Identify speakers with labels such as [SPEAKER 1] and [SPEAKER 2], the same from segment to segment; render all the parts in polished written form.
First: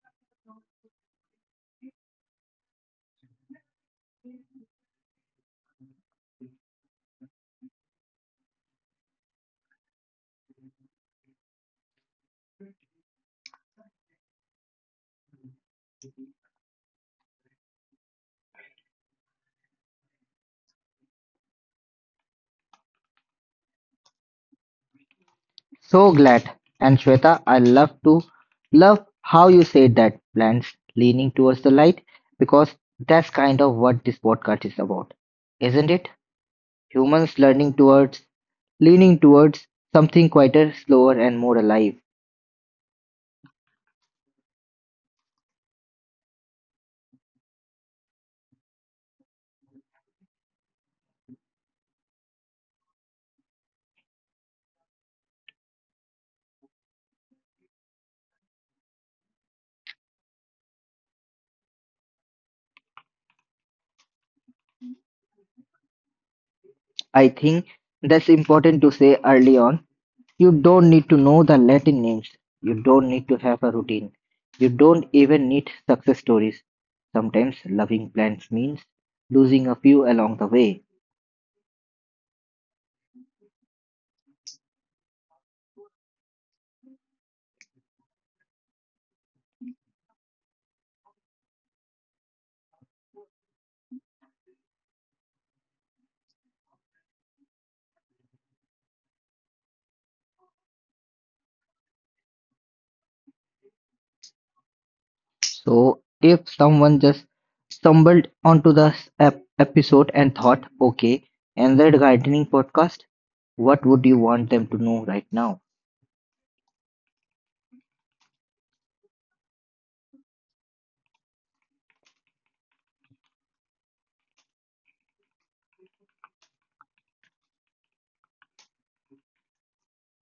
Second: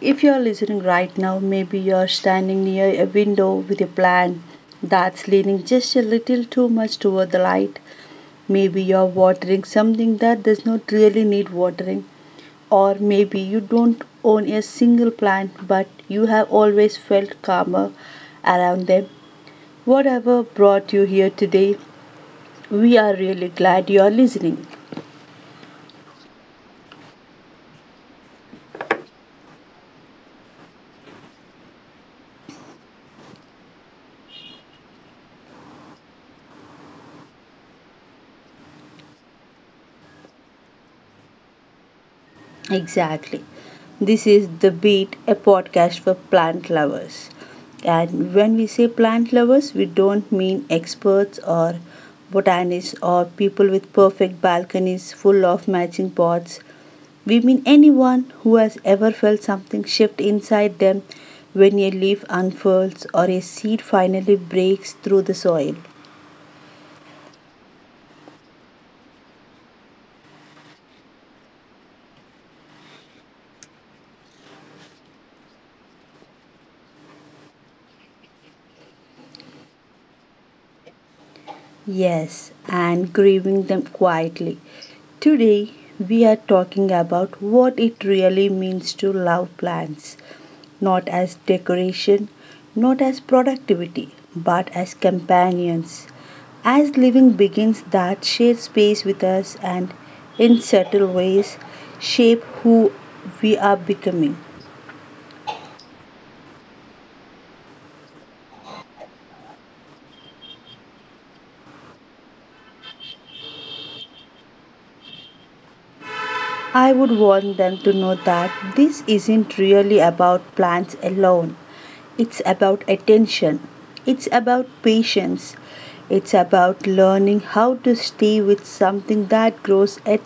[SPEAKER 1] If you are listening right now, maybe you are standing near a window with a plant that's leaning just a little too much toward the light. Maybe you are watering something that does not really need watering, or maybe you don't own a single plant but you have always felt calmer around them. Whatever brought you here today, we are really glad you are listening.
[SPEAKER 2] So glad. And Shweta, I love to love how you said that plants leaning towards the light because that's kind of what this podcast is about, isn't it? Humans learning towards, leaning towards something quieter, slower, and more alive.
[SPEAKER 1] Exactly. This is The Beat, a podcast for plant lovers. And when we say plant lovers, we don't mean experts or botanists or people with perfect balconies full of matching pots. We mean anyone who has ever felt something shift inside them when a leaf unfurls or a seed finally breaks through the soil.
[SPEAKER 2] I think that's important to say early on. You don't need to know the Latin names. You don't need to have a routine. You don't even need success stories. Sometimes loving plants means losing a few along the way.
[SPEAKER 1] Yes, and grieving them quietly. Today, we are talking about what it really means to love plants, not as decoration, not as productivity, but as companions. As living beings that share space with us and, in subtle ways, shape who we are becoming.
[SPEAKER 2] So if someone just stumbled onto this episode and thought, okay, and that gardening podcast, what would you want them to know right now?
[SPEAKER 1] I would want them to know that this isn't really about plants alone. It's about attention. It's about patience. It's about learning how to stay with something that grows at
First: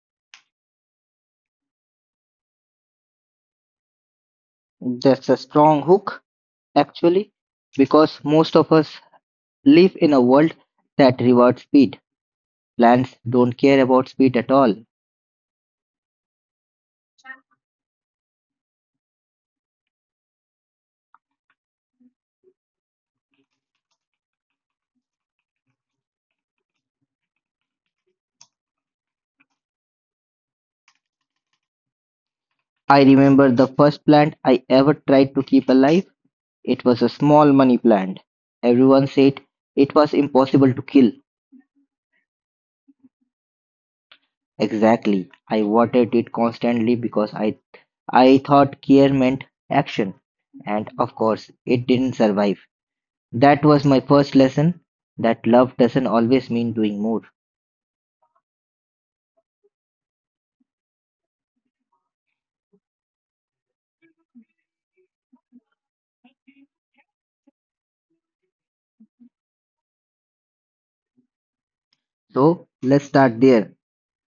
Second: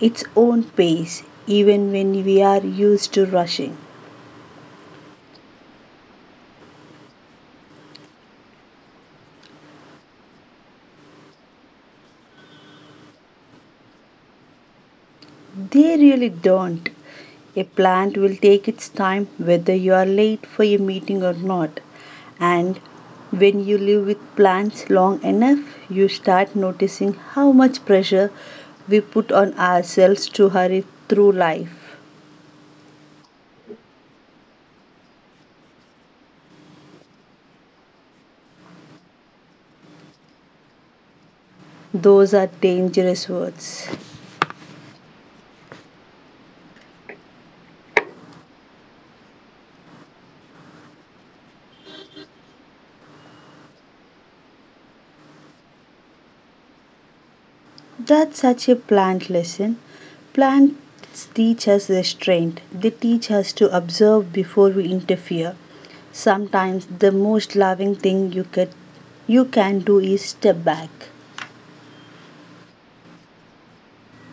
[SPEAKER 1] its own pace, even when we are used to rushing.
[SPEAKER 2] That's a strong hook, actually, because most of us live in a world that rewards speed. Plants don't care about speed at all.
[SPEAKER 1] They really don't. A plant will take its time whether you are late for a meeting or not. And when you live with plants long enough, you start noticing how much pressure we put on ourselves to hurry through life.
[SPEAKER 2] I remember the first plant I ever tried to keep alive. It was a small money plant. Everyone said it was impossible to kill.
[SPEAKER 1] Those are dangerous words.
[SPEAKER 2] Exactly. I watered it constantly because I thought care meant action. And of course, it didn't survive. That was my first lesson that love doesn't always mean doing more.
[SPEAKER 1] That's such a plant lesson. Plants teach us restraint, they teach us to observe before we interfere. Sometimes the most loving thing you can do is step back.
[SPEAKER 2] So, let's start there.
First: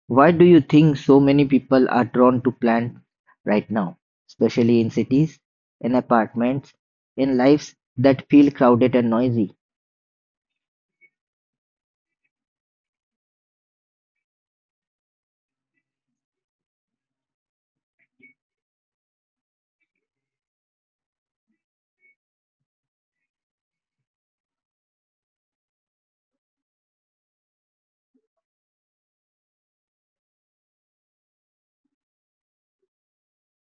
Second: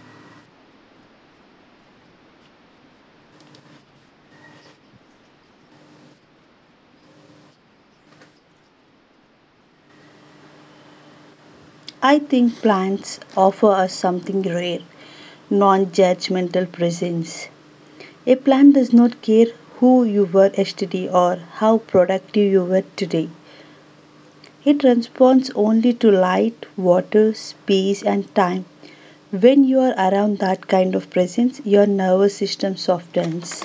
[SPEAKER 2] Why do you think so many people are drawn to plants right now, especially in cities, in apartments, in lives that feel crowded and noisy?
[SPEAKER 1] I think plants offer us something rare, non-judgmental presence. A plant does not care who you were yesterday or how productive you were today. It responds only to light, water, space, and time. When you are around that kind of presence, your nervous system softens.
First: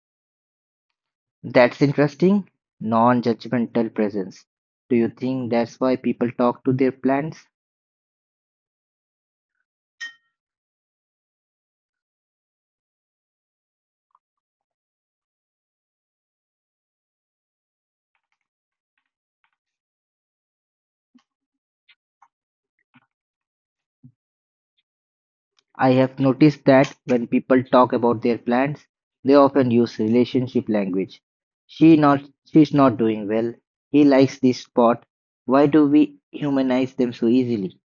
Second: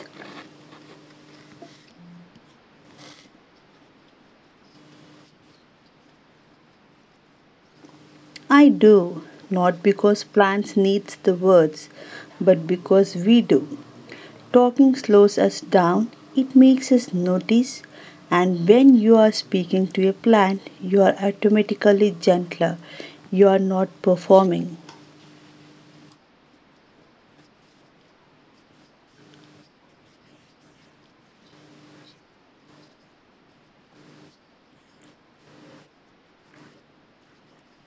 [SPEAKER 2] That's interesting. Non-judgmental presence. Do you think that's why people talk to their plants?
[SPEAKER 1] I do, not because plants needs the words, but because we do. Talking slows us down, it makes us notice, and when you are speaking to a plant, you are automatically gentler. You are not performing.
[SPEAKER 2] I have noticed that when people talk about their plants, they often use relationship language. She not she's not doing well. He likes this spot. Why do we humanize them so easily?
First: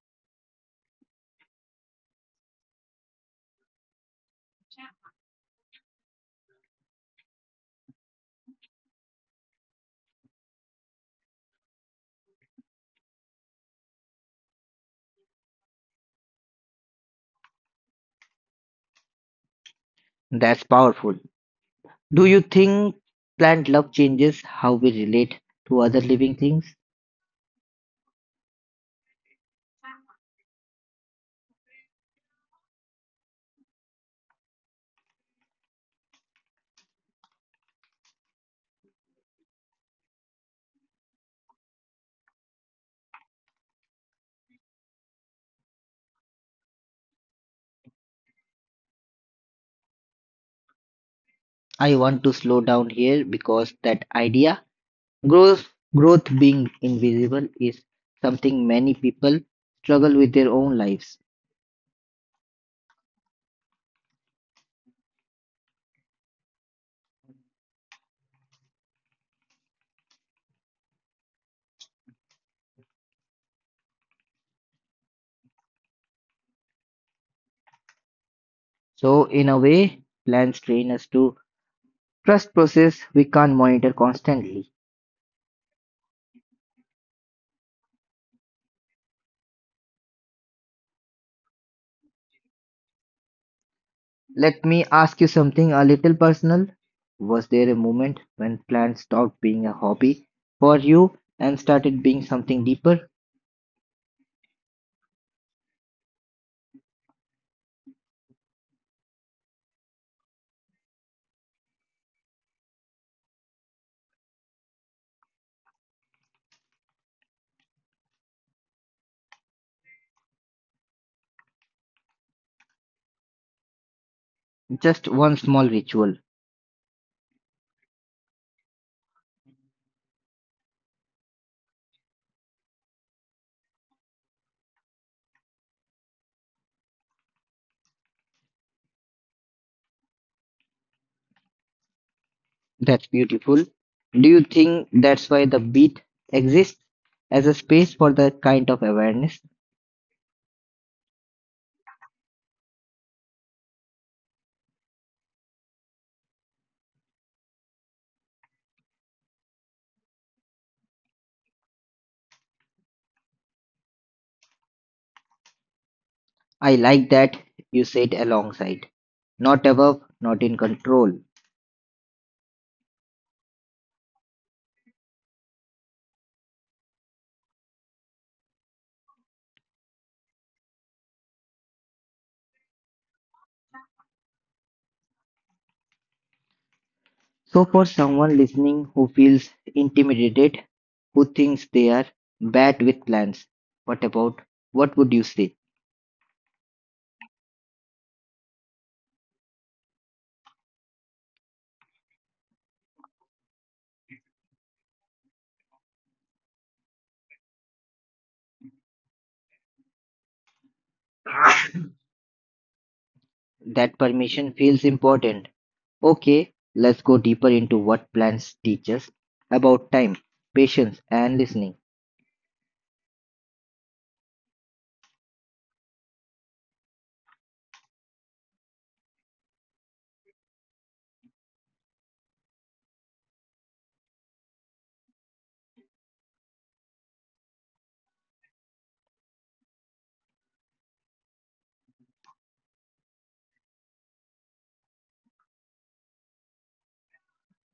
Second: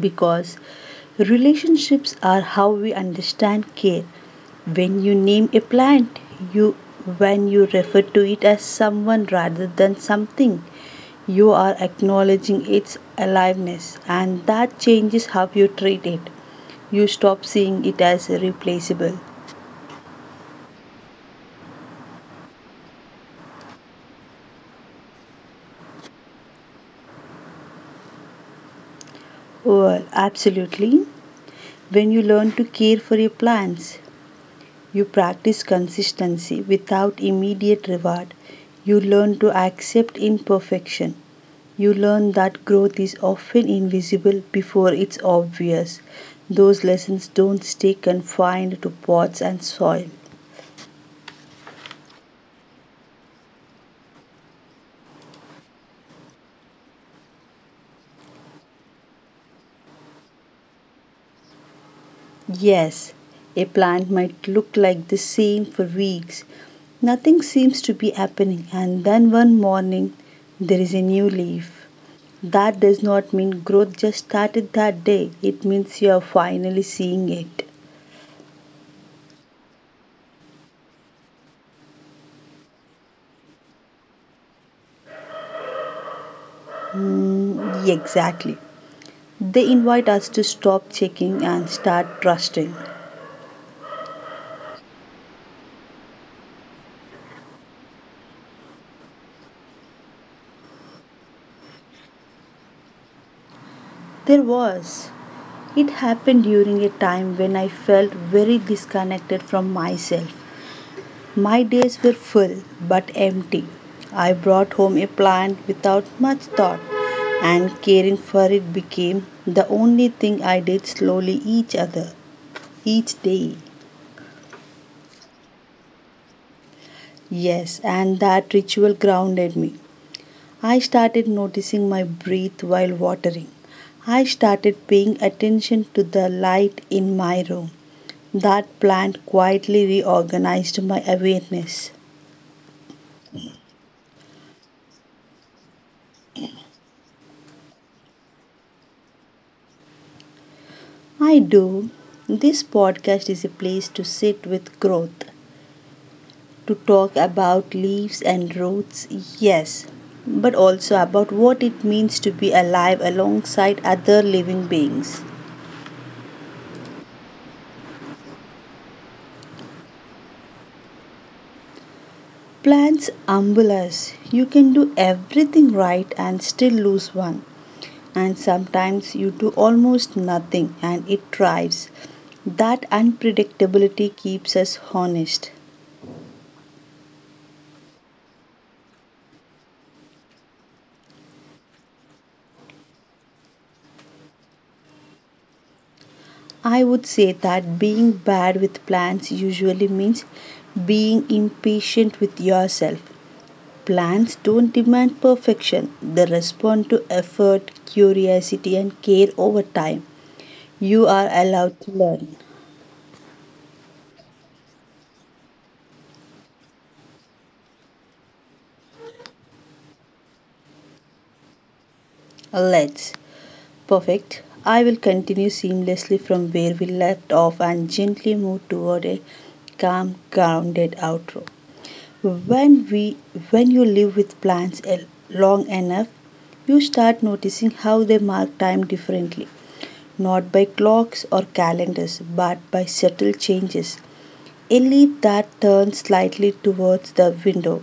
[SPEAKER 1] Because relationships are how we understand care. When you name a plant, you when you refer to it as someone rather than something, you are acknowledging its aliveness and that changes how you treat it. You stop seeing it as replaceable.
[SPEAKER 2] That's powerful. Do you think plant love changes how we relate to other living things?
[SPEAKER 1] Well, absolutely. When you learn to care for your plants, you practice consistency without immediate reward. You learn to accept imperfection. You learn that growth is often invisible before it's obvious. Those lessons don't stay confined to pots and soil.
[SPEAKER 2] I want to slow down here because that idea. Growth, growth being invisible is something many people struggle with their own lives.
[SPEAKER 1] Yes, a plant might look like the same for weeks. Nothing seems to be happening, and then one morning there is a new leaf. That does not mean growth just started that day, it means you are finally seeing it.
[SPEAKER 2] So, in a way, plans train us to trust process we can't monitor constantly.
[SPEAKER 1] Exactly. They invite us to stop checking and start trusting.
[SPEAKER 2] Let me ask you something a little personal. Was there a moment when plans stopped being a hobby for you and started being something deeper?
[SPEAKER 1] There was. It happened during a time when I felt very disconnected from myself. My days were full but empty. I brought home a plant without much thought, and caring for it became the only thing I did slowly each day.
[SPEAKER 2] Just one small ritual.
[SPEAKER 1] Yes, and that ritual grounded me. I started noticing my breath while watering. I started paying attention to the light in my room. That plant quietly reorganized my awareness.
[SPEAKER 2] That's beautiful. Do you think that's why the beat exists as a space for that kind of awareness?
[SPEAKER 1] I do. This podcast is a place to sit with growth, to talk about leaves and roots, yes, but also about what it means to be alive alongside other living beings.
[SPEAKER 2] I like that you said alongside, not above, not in control.
[SPEAKER 1] Plants humble us. You can do everything right and still lose one. And sometimes you do almost nothing and it thrives. That unpredictability keeps us honest.
[SPEAKER 2] So, for someone listening who feels intimidated, who thinks they are bad with plans, what about what would you say?
[SPEAKER 1] I would say that being bad with plans usually means being impatient with yourself. Plans don't demand perfection, they respond to effort, curiosity, and care over time. You are allowed to learn.
[SPEAKER 2] That permission feels important. Okay, let's go deeper into what plans teach us about time, patience, and listening.
[SPEAKER 1] Let's. Perfect. I will continue seamlessly from where we left off and gently move toward a calm, grounded outro. when we when you live with plants long enough, you start noticing how they mark time differently, not by clocks or calendars but by subtle changes: a leaf that turns slightly towards the window,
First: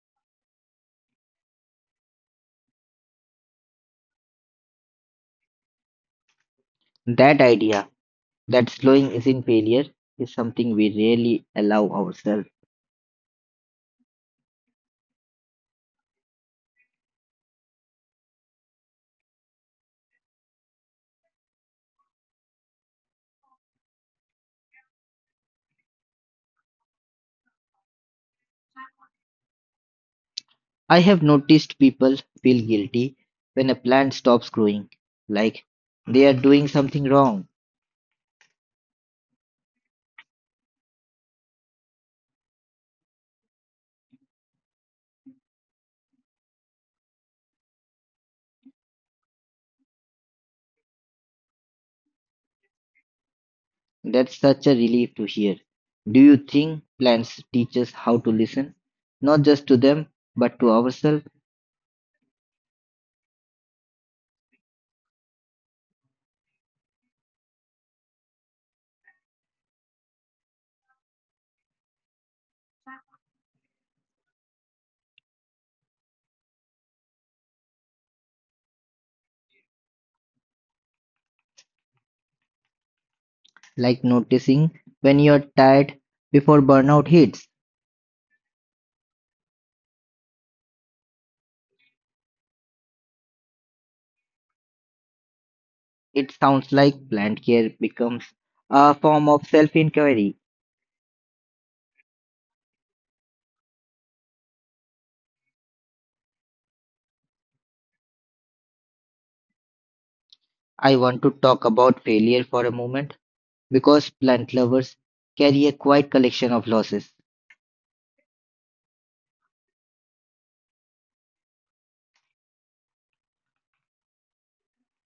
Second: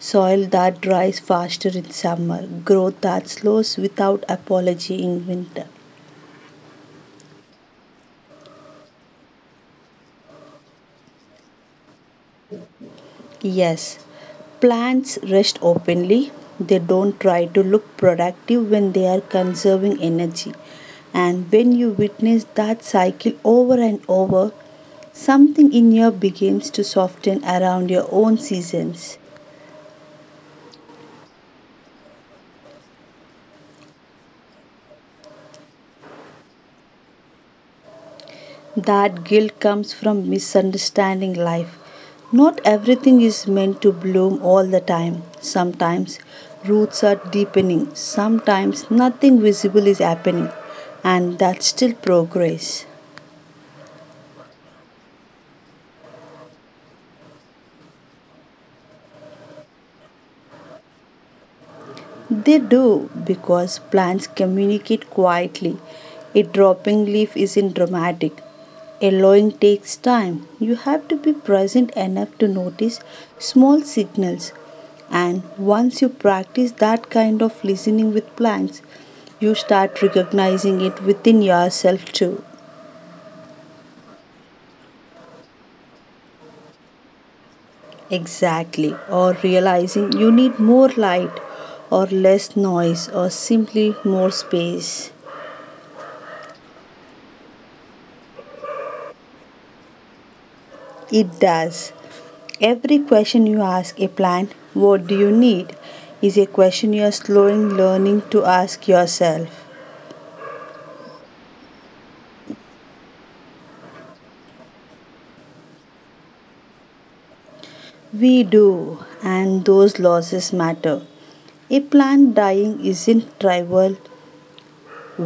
[SPEAKER 1] soil that dries faster in summer, growth that slows without apology in winter.
[SPEAKER 2] That idea that slowing isn't failure is something we rarely allow ourselves.
[SPEAKER 1] Yes, plants rest openly. They don't try to look productive when they are conserving energy, and when you witness that cycle over and over, something in you begins to soften around your own seasons.
[SPEAKER 2] I have noticed people feel guilty when a plant stops growing, like they are doing something wrong.
[SPEAKER 1] That guilt comes from misunderstanding life. Not everything is meant to bloom all the time. Sometimes roots are deepening, sometimes nothing visible is happening, and that's still progress.
[SPEAKER 2] That's such a relief to hear. Do you think plants teach us how to listen? Not just to them, but to ourselves,
[SPEAKER 1] They do because plants communicate quietly. A dropping leaf isn't dramatic. A Allowing takes time. You have to be present enough to notice small signals. And once you practice that kind of listening with plants, you start recognizing it within yourself too.
[SPEAKER 2] like noticing when you're tired before burnout hits.
[SPEAKER 1] Exactly. Or realizing you need more light, or less noise, or simply more space.
[SPEAKER 2] It sounds like plant care becomes a form of self inquiry.
[SPEAKER 1] It does. Every question you ask a plant, what do you need, is a question you are slowly learning to ask yourself.
[SPEAKER 2] I want to talk about failure for a moment because plant lovers carry a quiet collection of losses.
[SPEAKER 1] We do, and those losses matter. A plant dying isn't trivial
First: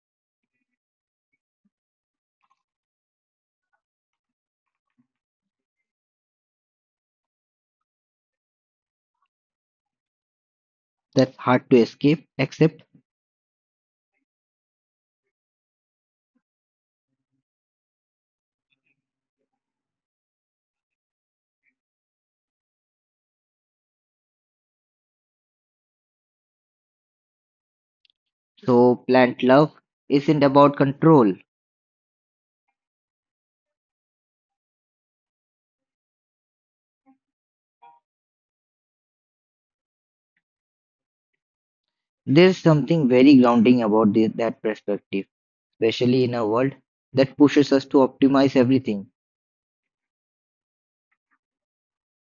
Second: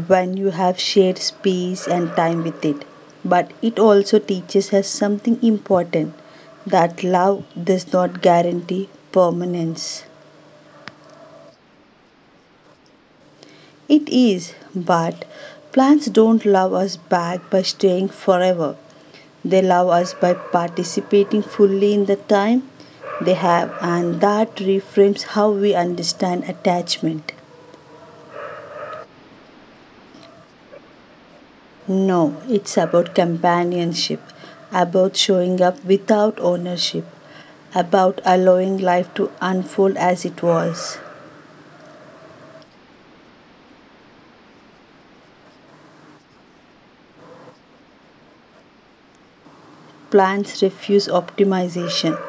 [SPEAKER 1] when you have shared space and time with it, but it also teaches us something important, that love does not guarantee permanence.
[SPEAKER 2] That's hard to accept.
[SPEAKER 1] It is, but plants don't love us back by staying forever. They love us by participating fully in the time they have, and that reframes how we understand attachment.
[SPEAKER 2] So, plant love isn't about control.
[SPEAKER 1] No, it's about companionship, about showing up without ownership, about allowing life to unfold as it was.
[SPEAKER 2] There's something very grounding about this, that perspective, especially in a world that pushes us to optimize everything.
[SPEAKER 1] Plants refuse optimization.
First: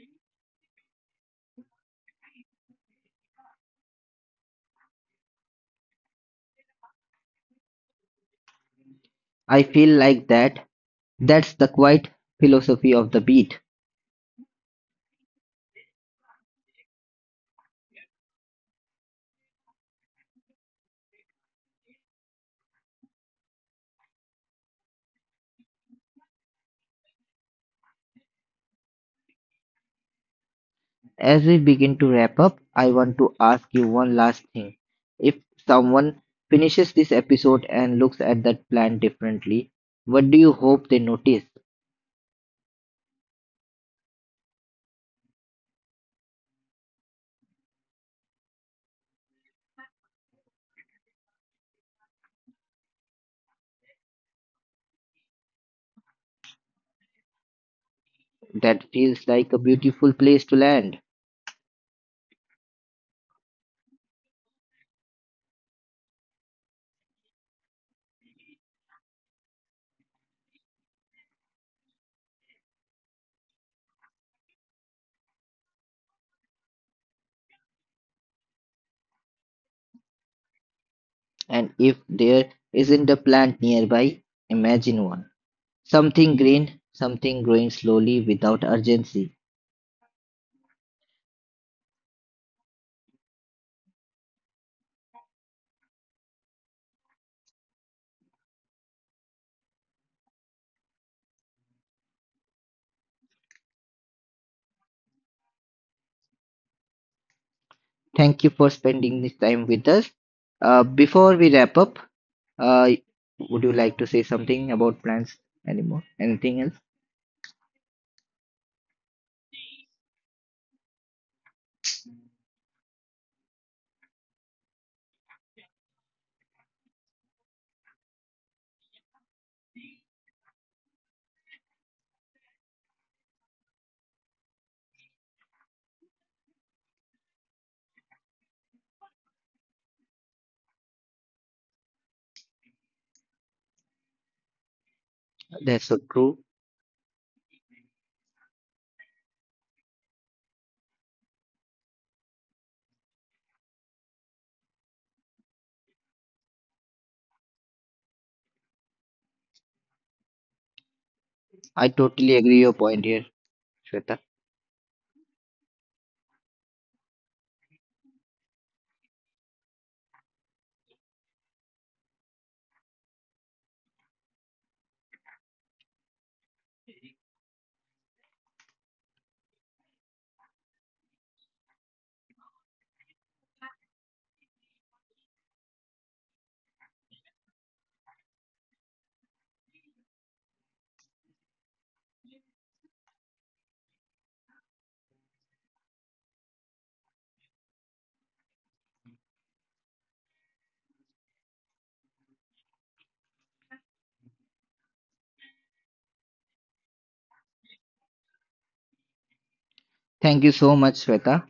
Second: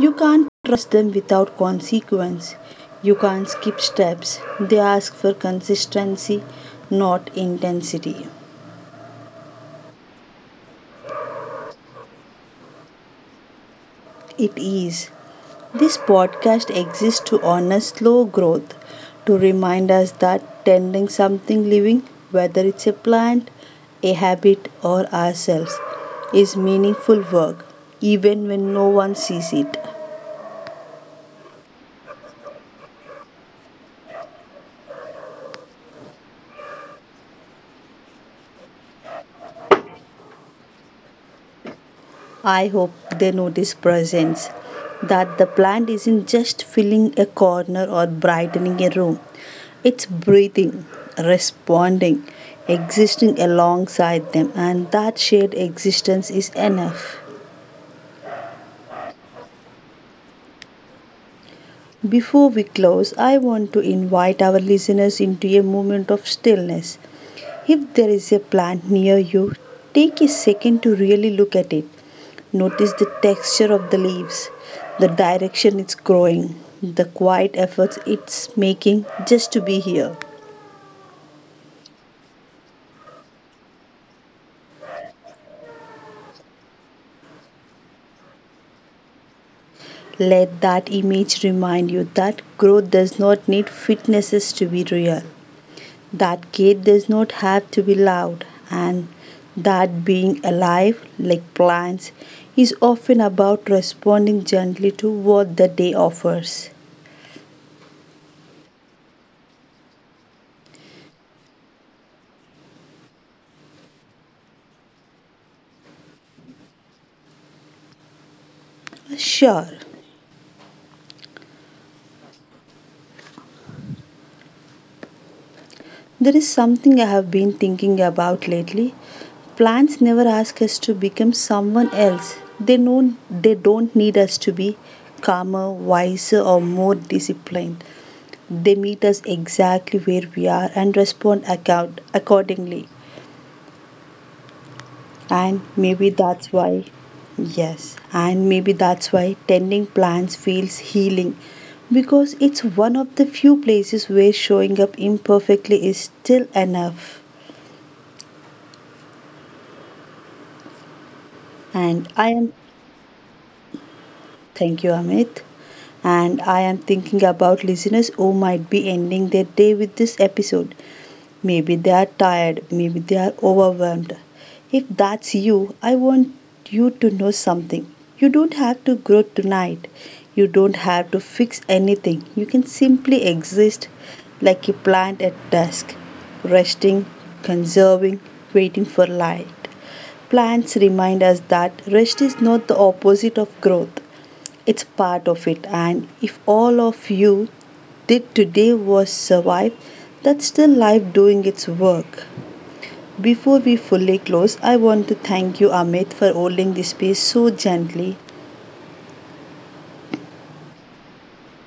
[SPEAKER 1] You can't trust them without consequence. You can't skip steps. They ask for consistency, not intensity.
[SPEAKER 2] I feel like that. That's the quiet philosophy of the beat.
[SPEAKER 1] It is. This podcast exists to honor slow growth, to remind us that tending something living, whether it's a plant, a habit, or ourselves, is meaningful work, even when no one sees it.
[SPEAKER 2] As we begin to wrap up, I want to ask you one last thing. If someone finishes this episode and looks at that plant differently, what do you hope they notice?
[SPEAKER 1] I hope they notice presence, that the plant isn't just filling a corner or brightening a room, it's breathing, responding, existing alongside them, and that shared existence is enough.
[SPEAKER 2] That feels like a beautiful place to land.
[SPEAKER 1] Before we close, I want to invite our listeners into a moment of stillness. If there is a plant near you, take a second to really look at it. Notice the texture of the leaves, the direction it's growing, the quiet efforts it's making just to be here.
[SPEAKER 2] And if there isn't a plant nearby, imagine one. Something green, something growing slowly without urgency.
[SPEAKER 1] Let that image remind you that growth does not need fitnesses to be real, that gate does not have to be loud, and that being alive like plants is often about responding gently to what the day offers.
[SPEAKER 2] Thank you for spending this time with us. Before we wrap up, uh, would you like to say something about plants anymore? Anything else?
[SPEAKER 1] Sure, there is something I have been thinking about lately. Plants never ask us to become someone else. They know they don't need us to be calmer, wiser or more disciplined. They meet us exactly where we are and respond accordingly. And
[SPEAKER 2] That's
[SPEAKER 1] maybe
[SPEAKER 2] so
[SPEAKER 1] that's
[SPEAKER 2] true.
[SPEAKER 1] why, yes, and maybe that's why tending plants feels healing, because it's one of the few places where showing up imperfectly is still enough.
[SPEAKER 2] I
[SPEAKER 1] And I
[SPEAKER 2] totally
[SPEAKER 1] am,
[SPEAKER 2] agree your point here, Shweta.
[SPEAKER 1] thank you, Amit. And I am thinking about listeners who might be ending their day with this episode. Maybe they are tired, maybe they are overwhelmed. If that's you, I want you to know something. You don't have to grow tonight. You don't have to fix anything. You can simply exist like a plant at dusk, resting, conserving, waiting for light. Plants remind us that rest is not the opposite of growth, it's part of it. And if all of you did today was survive. That's still life doing its work. Before we fully close, I want to thank you, Amit, for holding the space so gently.
[SPEAKER 2] Thank you so much, Shweta.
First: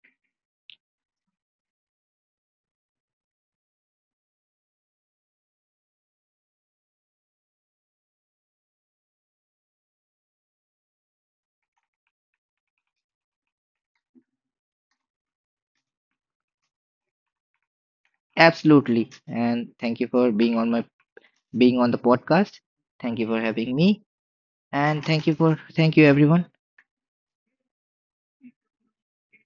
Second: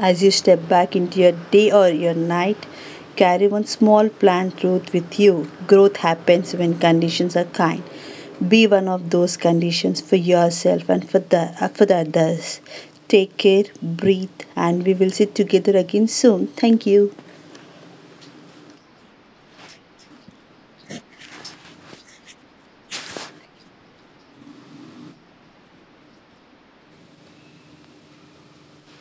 [SPEAKER 1] As you step back into your day or your night, carry one small plant root with you. Growth happens when conditions are kind. Be one of those conditions for yourself and for the others. Take care, breathe, and we will sit together again soon. Thank you.
[SPEAKER 2] Absolutely. And thank you for being on the podcast. Thank you for having me. And thank you everyone.